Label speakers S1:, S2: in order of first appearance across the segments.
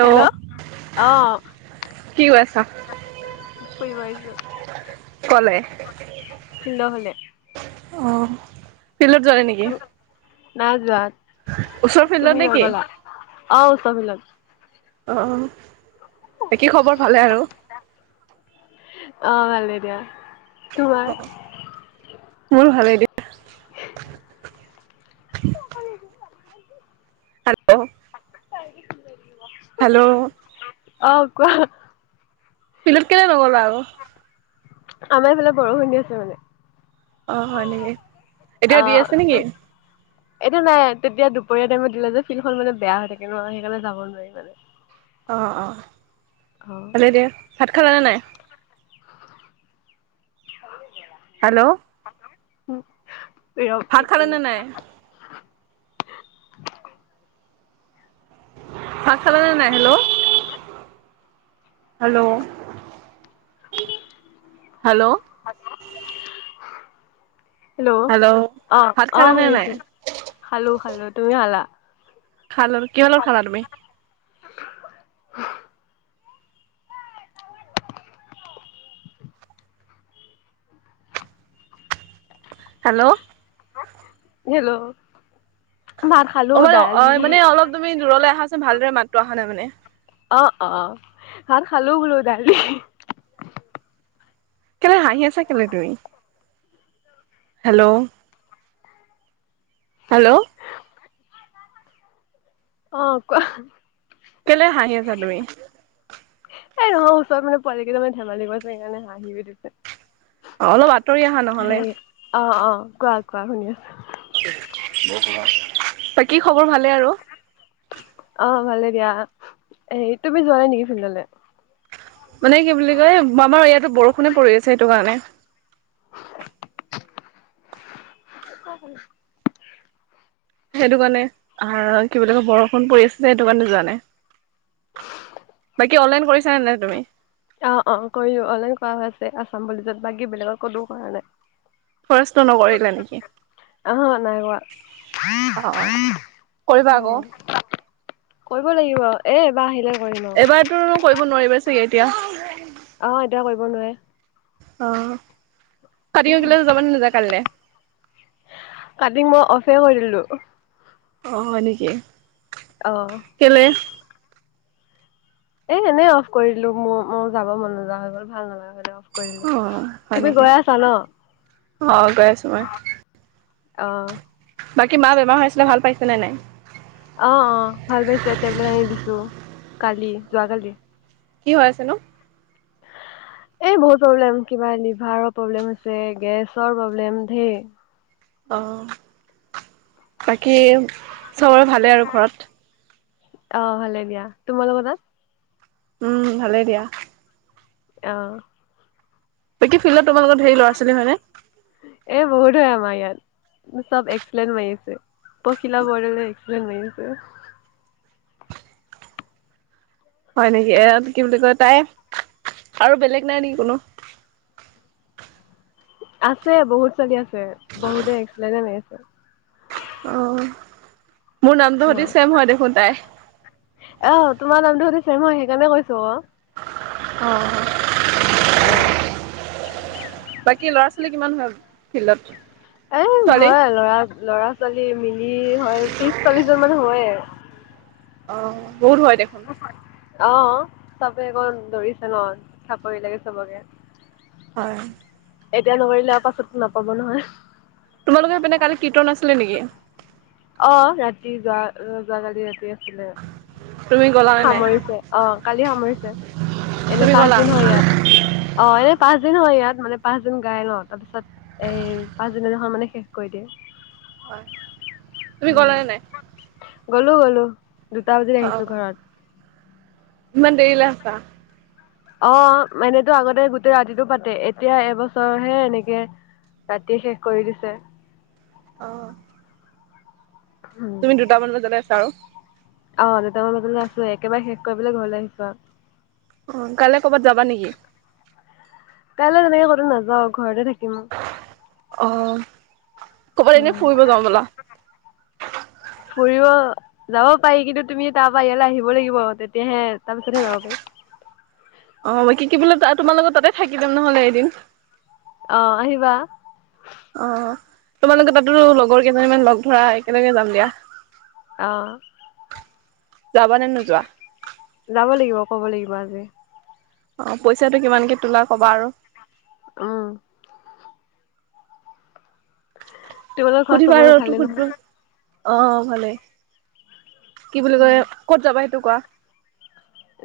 S1: Hello! অ'
S2: কি কৈ আছা
S1: ফুৰিব আহিছো।
S2: অ'
S1: ফিল্ডৰ ফালে
S2: ফিল্ডত যোৱাই নেকি?
S1: নাই যোৱা।
S2: ওচৰ ফিল্ডত
S1: তুমি
S2: নে কি
S1: নগ'লা? অ' ওচৰ ফিল্ডত
S2: অ' বাকী খবৰ ভালে আৰু?
S1: অ' ভালে দিয়া। তোমাৰ
S2: মোৰ ভালেই দিয়া।
S1: [inaudible]
S2: [inaudible]
S1: [inaudible]
S2: হেল্ল'!
S1: অ' কোৱা।
S2: ফিল্ডত কেলে নগ'লা আকৌ?
S1: আমাৰ এইফালে বৰষুণ দি আছে মানে।
S2: অ' হয় নেকি? এতিয়া
S1: অ
S2: দি আছে নেকি?
S1: এতিয়া নাই। তেতিয়া দুপৰীয়া টাইমত দিলে যে ফিল্ডখন মানে বেয়া হৈ থাকে ন' সেই কাৰণে যাব নোৱাৰিম। [inaudible]
S2: অ', অ', ভালেই দিয়া। ভাত খালানে নাই? হেল্ল'! ভাত খালানে নাই
S1: [inaudible]
S2: ভাত খালানে নাই? হেল্ল'! Hello!, hello!
S1: হেল্ল'! অ',
S2: ভাত
S1: অ',
S2: খালানে নাই
S1: শুনিছো খালো খালো। তুমি খালা?
S2: খালো। কিহৰ লগত খালা তুমি? হেল্ল'!
S1: হেল্ল'! ভাত
S2: অ
S1: খালো
S2: মানে অ
S1: দালি
S2: মানে অলপ তুমি দূৰলে আহাচোন। ভালদৰে মাতটো অহা নাই মানে।
S1: অ', অ', ভাত খালো বোলো দালি।
S2: কেলে হাঁহি আছা কেলে তুমি? Hello!, hello!
S1: অ', কোৱা।
S2: কেলে হাঁহি আছা তুমি?
S1: এই নহয় ওচৰত মানে পোৱালি কেইটামানে ধেমালি কৰি আছে সেইকাৰণে হাঁহি উঠিছে।
S2: অ' অলপ আঁতৰি অহা নহ'লে।
S1: সেই অ', অ', কোৱা কোৱা শুনি আছো।
S2: বাকী খবৰ ভালে আৰু?
S1: অ' ভালে দিয়া, হেৰি তুমি যোৱাই নেকি ফিল্ডলে?
S2: মানে কি বুলি কয় আমাৰ ইয়াতো বৰষুণে পৰি আছে সেইটো কাৰণে।
S1: [unintelligible]
S2: সেইটো কাৰণে আ কি বুলি কয় বৰষুণ পৰি আছে সেইটো কাৰণে যোৱা নাই। কি অনলাইন কৰিছানে নাই তুমি?
S1: অ' অ' কৰিলোঁ অনলাই কৰা হৈ আছে আছাম পুলিচত, বাকী বেলেগত ক'তোও কৰা নাই।
S2: ফৰেষ্টৰ নকৰিলা নেকি?
S1: আহা নাই কৰা।
S2: অ অ কৰিবা আকৌ।
S1: অ' কৰিব লাগিব, এ এইবাৰ আহিলে কৰিম আৰু
S2: এবাৰ তোৰ কৰিব নোৱাৰিবা চাগে এতিয়া।
S1: অ' এতিয়া কৰিব নোৱাৰে।
S2: অ' কাটিং শিকিবলে যাব নাযায় কাইলে।
S1: কাটিং মই অফে কৰি দিলোঁ।
S2: হয় নেকি।
S1: অ'।
S2: কেলে?
S1: এই এনেই অফ কৰিলোঁ, মোৰ মই যাব মন নোযোৱা হৈ গ'ল, ভাল নালাগে অফ
S2: অ
S1: কৰিলোঁ।
S2: হয়
S1: তুমি
S2: নেকি?
S1: গৈ আছা ন?
S2: অ গৈ আছো মই।
S1: অ' অ'।
S2: বাকী মা বেমাৰ হৈ আছিলে, ভাল পাইছে নে নাই?
S1: অ', অ', ভাল পাইছে, টেবলেট আনি দিছোঁ, কালি যোৱাকালি।
S2: কি হয় আছেনো?
S1: [unintelligible] এই বহুত প্ৰব্লেম কিবা লিভাৰৰ প্ৰব্লেম হৈছে, গেছৰ প্ৰব্লেম ধেৰ।
S2: অ', বাকী চবৰে ভালেই আৰু ঘৰত?
S1: অ' ভালে দিয়া। তোমালোকৰ তাত?
S2: উম' ভালেই দিয়া।
S1: অ'।
S2: বাকী ফিল্ডত তোালোকৰ ধেৰ ল'ৰা-ছোৱালী হয়নে?
S1: এই বহুত হয় আমাৰ ইয়াত। চব এক্সটলেন মাৰি আছে, পখিলা বৰদা এক্সটলেন মাৰি আছে।
S2: হয় নেকি, এ কি বুলি কয় তাই আৰু বেলেগ নাই নেকি কোনো।
S1: আছে বহুত চলি আছে, বহুতে এক্সটলেনে মাৰিছে।
S2: অ' মোৰ নামটো সৈতে
S1: অ',
S2: ছেম হয় দেখোন তাই।
S1: অ', তোমাৰ নামটো সতিছেম হয়, সেইকাৰণে কৈছোঁ অ'।
S2: অ'।
S1: অ
S2: বাকী ল'ৰা-ছোৱালী কিমান হয় ফিল্ডত?
S1: এ
S2: ছোৱালী,
S1: হয় ল'ৰা, ল'ৰা-ছোৱালী মিলি হয় ত্ৰিশ চল্লিশজন মান হয়।
S2: অ', বহুত হয় দেখোন।
S1: অ', চবে অকণ দৌৰিছে ন চাকৰি লাগে চবকে।
S2: হয়।
S1: এতিয়া নকৰিলে আৰু পাছত নাপাব নহয়।
S2: তোমালোকৰ সেইপিনে কালি কীৰ্তন আছিলে নেকি?
S1: অ' ৰাতি যোৱা যোৱাকালি ৰাতি আছিলে।
S2: তুমি গ'লা নে নাই?
S1: সামৰিছে, অ' কালি সামৰিছে এনে
S2: তুমি
S1: পাঁচ
S2: গ'লা?
S1: দিন হয় ইয়াত। অ', এনেই পাঁচ দিন হয় ইয়াত, মানে পাঁচ দিন গায় ন, তাৰ পিছত এই, পাচদিনা দিনাখন মানে শেষ কৰি দিয়ে।
S2: হয়, তুমি গ'লা
S1: উম
S2: নে নাই?
S1: গ'লো, গ'লো দুটা বজাত আহিছো
S2: অ',
S1: ঘৰত।
S2: ইমান দেৰীলে আছা?
S1: অ', মানেটো আগতে গোটেই ৰাতিতটো পাতে, এতিয়া এবছৰহে এনেকে ৰাতিয়ে শেষ কৰি দিছে।
S2: অ'।
S1: উম,
S2: তুমি দুটামান বজালে আছ আৰু।
S1: অ', দুটামান বজালে আছো, একেবাৰে শেষ কৰি পেলাই ঘৰলৈ আহিছো আৰু।
S2: অ', কাইলে ক'ৰবাত যাবা নেকি?
S1: কাইলৈ তেনেকে ক'তো নাযাওঁ, ঘৰতে থাকিম।
S2: অ', ক'বাত এনে
S1: উম,
S2: ফুৰিব যাওঁ ব'লা।
S1: ফুৰিব যাব, যাব পাৰি কিন্তু তুমি তাৰ পৰা ইয়ালৈ আহিব লাগিব, তেতিয়াহে তাৰ পিছতহে যাব পাৰি।
S2: অ', কি কি বোলে তোমাৰ লগত তাতে থাকি দিম নহ'লে এদিন।
S1: অ', আহিবা।
S2: অ', তোমালোকৰ তাতো লগৰ কেইজনী মান লগ ধৰা একেলগে যাম দিয়া।
S1: অ'।
S2: যাবা নে নোযোৱা?
S1: যাব লাগিব, ক'ব লাগিব আজি।
S2: অ', পইচাটো কিমানকে তোলা ক'বা আৰু।
S1: উম। তোমালোকৰ ঘৰত
S2: শুদিবা
S1: চবৰে
S2: আৰু ত
S1: ভালেই নহয়?
S2: শুধবা। অ', ভালেই। কি বুলি কয়
S1: উম,
S2: ক'ত যাবা সেইটো কোৱা?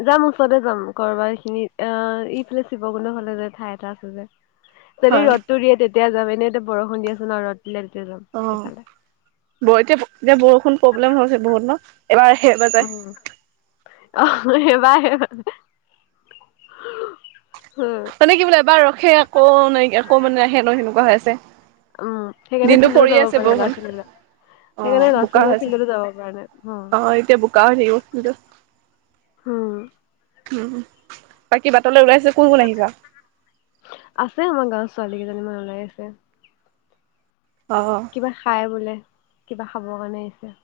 S1: যাম, ওচৰতে যাম, কৰবাৰ এই খিনি আহ ইফালে শিৱকুণ্ড ফালে যে ঠাই এটা আছে যে। যদি
S2: হয়
S1: ৰ'দটো দিয়ে তেতিয়া যাম এনেই এয়া বৰষুণ দিয়াচোন ন ৰ'দ দিলে তেতিয়া যাম
S2: অ
S1: সেইফালে।
S2: ব। এতিয়া এতিয়া বৰষুণ প্ৰণল তেওঁ এতিয়া বৰষুণ এতিয়া প্ৰব্লেম হৈছে বহুত ন। এবাৰ সে
S1: উম। অ', এবাৰ হেই হ'ল, উম।
S2: মানে কি বোলে এবাৰ ৰখে, আকৌ নাই, আকৌ মানে আহে, সেহেত সেনেকুৱা হৈ আছে।
S1: উম, সেইকাৰণে
S2: দিনটো
S1: ফিল্ডলে
S2: পৰি
S1: যাব
S2: আছে
S1: পৰা নাই
S2: বৰষুণ
S1: ল'ৰা-ছোৱালী বিলাক।
S2: অ
S1: সেইকাৰণে
S2: বোকা
S1: ল'ৰা-ছোৱালী
S2: হৈছে
S1: ফিল্ড লে যাব পৰা নাই,
S2: অ এতিয়া বোকা হৈ থাকিব
S1: অ'।
S2: ফিল্ডটো
S1: উম।
S2: উম, বাকী বাটলৈ ওলাইছে কোন কোন আহিচা?
S1: আছে আমাৰ গাঁৱত ছোৱালী কেইজনীমান ওলাই আহিচে।
S2: অ'।
S1: কিবা খাই বোলে, কিবা খাব কাৰণে আহিছে,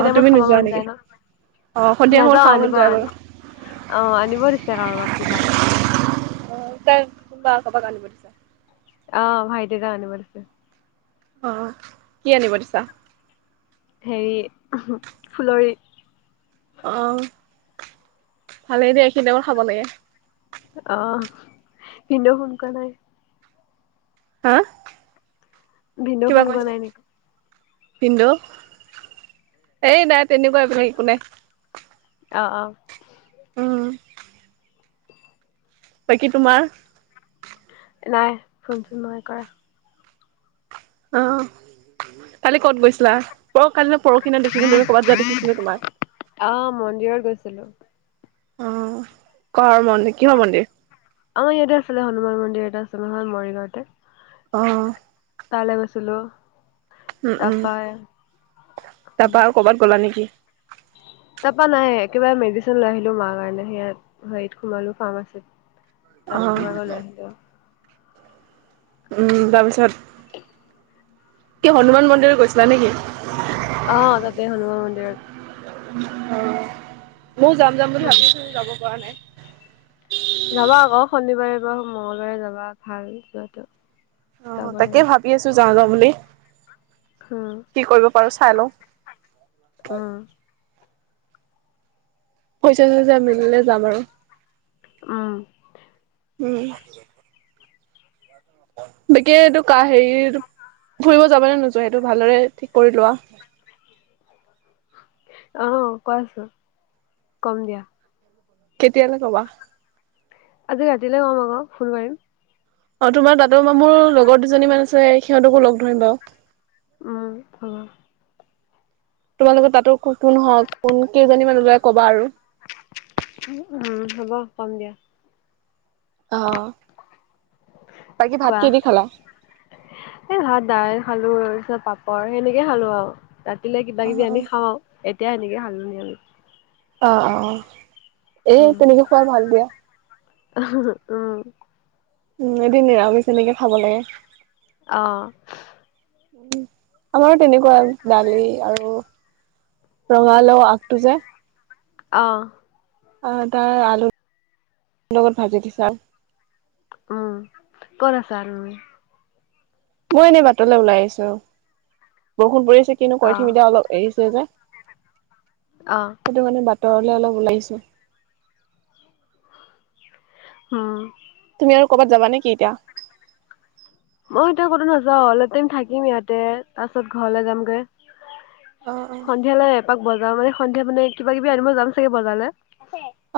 S2: অ তুমি
S1: টাইমত খাব
S2: নোযোৱা
S1: মন
S2: নেকি
S1: যায় ন।
S2: অ সন্ধিয়া সময়ত
S1: নাযাওঁ
S2: খাব মন
S1: আনিব আ,
S2: যায় বাৰু
S1: অ', আনিব দিছে কাৰোবাক কিবা।
S2: [unintelligible] আনিব দিছা।
S1: অ', ভাইটি এটাক আনিব দিছে।
S2: অ', কি আনিব দিছা?
S1: হেৰি, ফুলৰি।
S2: অ', ভালেই দে, এইখিনি টাইমত খাব লাগে।
S1: আহ, ভিনদেউ ফোন কৰা নাই।
S2: হা
S1: ভিনদেউ
S2: কিবা
S1: ফোন কৰা
S2: কৈছা?
S1: নাই নেকি?
S2: পিন্ধো এই নাই তেনেকুৱা একো নাই।
S1: অ' অ'।
S2: [inaudible] বাকী তোমাৰ?
S1: নাই ফোনচোন নাই কৰা।
S2: অ' কালি ক'ত গৈছিলা পৰ কালি নে পৰহিদিনা দেখিছিলো তুমি ক'ৰবাত যোৱা দেখিছিলো তোমাক।
S1: অ' মন্দিৰত গৈছিলোঁ।
S2: অ' ক'ৰ মন্দিৰ কিহৰ মন্দিৰ
S1: আমাৰ ইয়াতে আছিলে হনুমান মন্দিৰ এটা আছিলে নহয় মৰিগাঁওতে।
S2: অ'।
S1: তালে গৈছিলোঁ।
S2: উ-উনম
S1: উম,
S2: তাৰপা আৰু কৰ'বাত গ'লা নেকি?
S1: তাৰ পৰা নাই একেবাৰে মেডিচিন লৈ আহিলো মাৰ কাৰণে সেয়াই। হেৰিত সোমালো ফাৰ্মাচীত তাত
S2: অ',
S1: সোমাই গৈ লৈ আহিলো।
S2: উম, তাৰপিছত কি হনুমান মন্দিৰত গৈছিলা নেকি?
S1: অ' তাতে হনুমান মন্দিৰত।
S2: অ' ময়ো যাম যাম বুলি
S1: উম,
S2: ভাবি আছো যাব পৰা নাই।
S1: যাবা আকৌ শনিবাৰে বা মংগল বাৰে যাবা ভাল যোৱাটো।
S2: অ'
S1: যাব
S2: তাকে
S1: লাগে।
S2: ভাবি আছো। যাওঁ, যাওঁ বুলি।
S1: হম।
S2: কি কৰিব পাৰো চাই লও।
S1: উ।
S2: পইছা- চৈচা মিলিলে যাম আৰু।
S1: উম।
S2: উম। বাকি এইটো কা হেৰি ফুৰিব যাব নে নোযোৱা সেইটো ভালদৰে ঠিক কৰি লোৱা।
S1: অ' কোৱাচোন কম দিয়া।
S2: কেতিয়ালে কবা?
S1: আজি ৰাতিলে কম আকৌ ফোন মাৰিম।
S2: অ' তোমাৰ দাদৰ মামোৰ লগৰ দুজনী মান আছে। সিহঁতকো লগ ধৰিম বাৰু।
S1: উম, অ'।
S2: তোমালোকৰ তাতো কোন হওঁক, কোন কেইজনী মান ওলাই কবা আৰু।
S1: উম, হ'ব কম দিয়া।
S2: অ' বাকী ভাত
S1: কোৱা
S2: কিহে দি খালা?
S1: এই ভাত দাইল খালো তাৰ পিছত পাপৰ সেনেকে খালো আৰু। ৰাতিলে কিবা
S2: অ',
S1: কিবি
S2: অ',
S1: আনি খাওঁ আৰু। এতিয়া এনেকে খালোহি আমি।
S2: অ, অ, অ এ
S1: উম
S2: তেনেকে খোৱাই ভাল দিয়া।
S1: [unintelligible] উম।
S2: এদিন নিৰামিষ এনেকে খাব লাগে।
S1: অ'।
S2: অ, আমাৰো তেনেকুৱাই দালি আৰু ৰঙালাও আগটো যে
S1: অ'।
S2: অ, তাৰ আলু লগত ভাজি দিছা।
S1: উম, ক'ত আছা তুমি?
S2: মই এনেই বাটলৈ ওলাই আহিছো বৰষুণ পৰিছে কিনো
S1: অ
S2: কৰি থাকিম এতিয়া অলপ এৰিছে যে।
S1: অ
S2: সেইটো কাৰণে বাটৰ লে অলপ ওলাই আহিছো।
S1: উম
S2: তুমি আৰু কবাত যাবা নেকি এতিয়া?
S1: মই এতিয়া কতো নাযাও অলপ টাইম থাকিম ইয়াতে তাৰ পাছত ঘৰলে যামগে।
S2: অ', অ',
S1: সন্ধিয়ালে এপাক বজাৰ মানে সন্ধিয়া, মানে কিবা-কিবি আনিব যাম চাগে, বজালে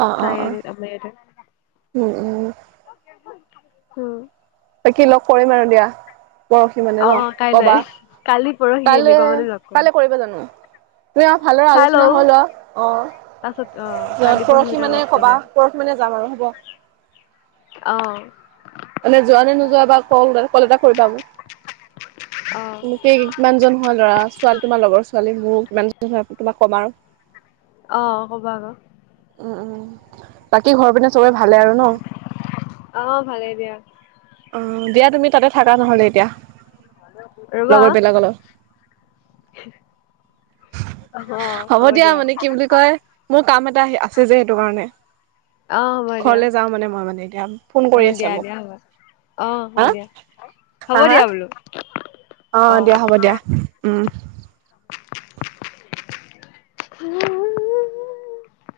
S2: অ', অ',
S1: চাই
S2: অ',
S1: এৰি এপলাই ইয়াতে,
S2: উম, উম
S1: উম।
S2: বাকী লগ কৰিম আৰু দিয়া পৰহি মানে
S1: অ
S2: ন,
S1: কাইলৈ
S2: কবা
S1: কালি- পৰহি
S2: কাইলে
S1: এনেকুৱা মানে লগ কৰিম
S2: কাইলে কৰিবা জানো? তুমি আৰু ভালদৰে
S1: চাই
S2: আলোচনা
S1: লও
S2: হৈ লোৱা অ,
S1: তাৰপাছত অ
S2: যত
S1: কালি
S2: পৰহি
S1: ভিতৰত
S2: মানে
S1: লগ
S2: কবা।
S1: কৰিম
S2: পৰহি মানে যাম আৰু হ'ব।
S1: অঁ
S2: মানে যোৱা নে নোযোৱা বা কল-কল এটা কৰিবা
S1: অ
S2: মোক উম তেই কিমানজন হয়, ল'ৰা-ছোৱালী তোমাৰ লগৰ ছোৱালী মোৰো কিমানজন হয়, তোমাক কম আৰু।
S1: অ, ক'বা আকৌ
S2: উম-উম, বাকী ঘৰৰ পিনে চবে ভালে আৰু ন?
S1: অ, ভালেই দিয়া।
S2: অ দিয়া তুমি তাতে থাকা নহলে, এতিয়া।
S1: ৰবা।
S2: লগৰ বিলাকৰ লগত।
S1: অ হ'ব দিয়া।
S2: মানে কি বুলি কয় মোৰ কাম এটা আছে যে সেইটো কাৰণে।
S1: অ হ'ব দিয়া
S2: ঘৰলে যাও মানে মই মানে এতিয়া ফোন
S1: অ
S2: কৰি
S1: দিয়া
S2: আছে মোক।
S1: দিয়া হ'ব অ হ'ব
S2: হা?
S1: দিয়া হ'ব
S2: হা হা?
S1: দিয়া বোলো।
S2: অ দিয়া হ'ব দিয়া উম।
S1: [unintelligible] [unintelligible]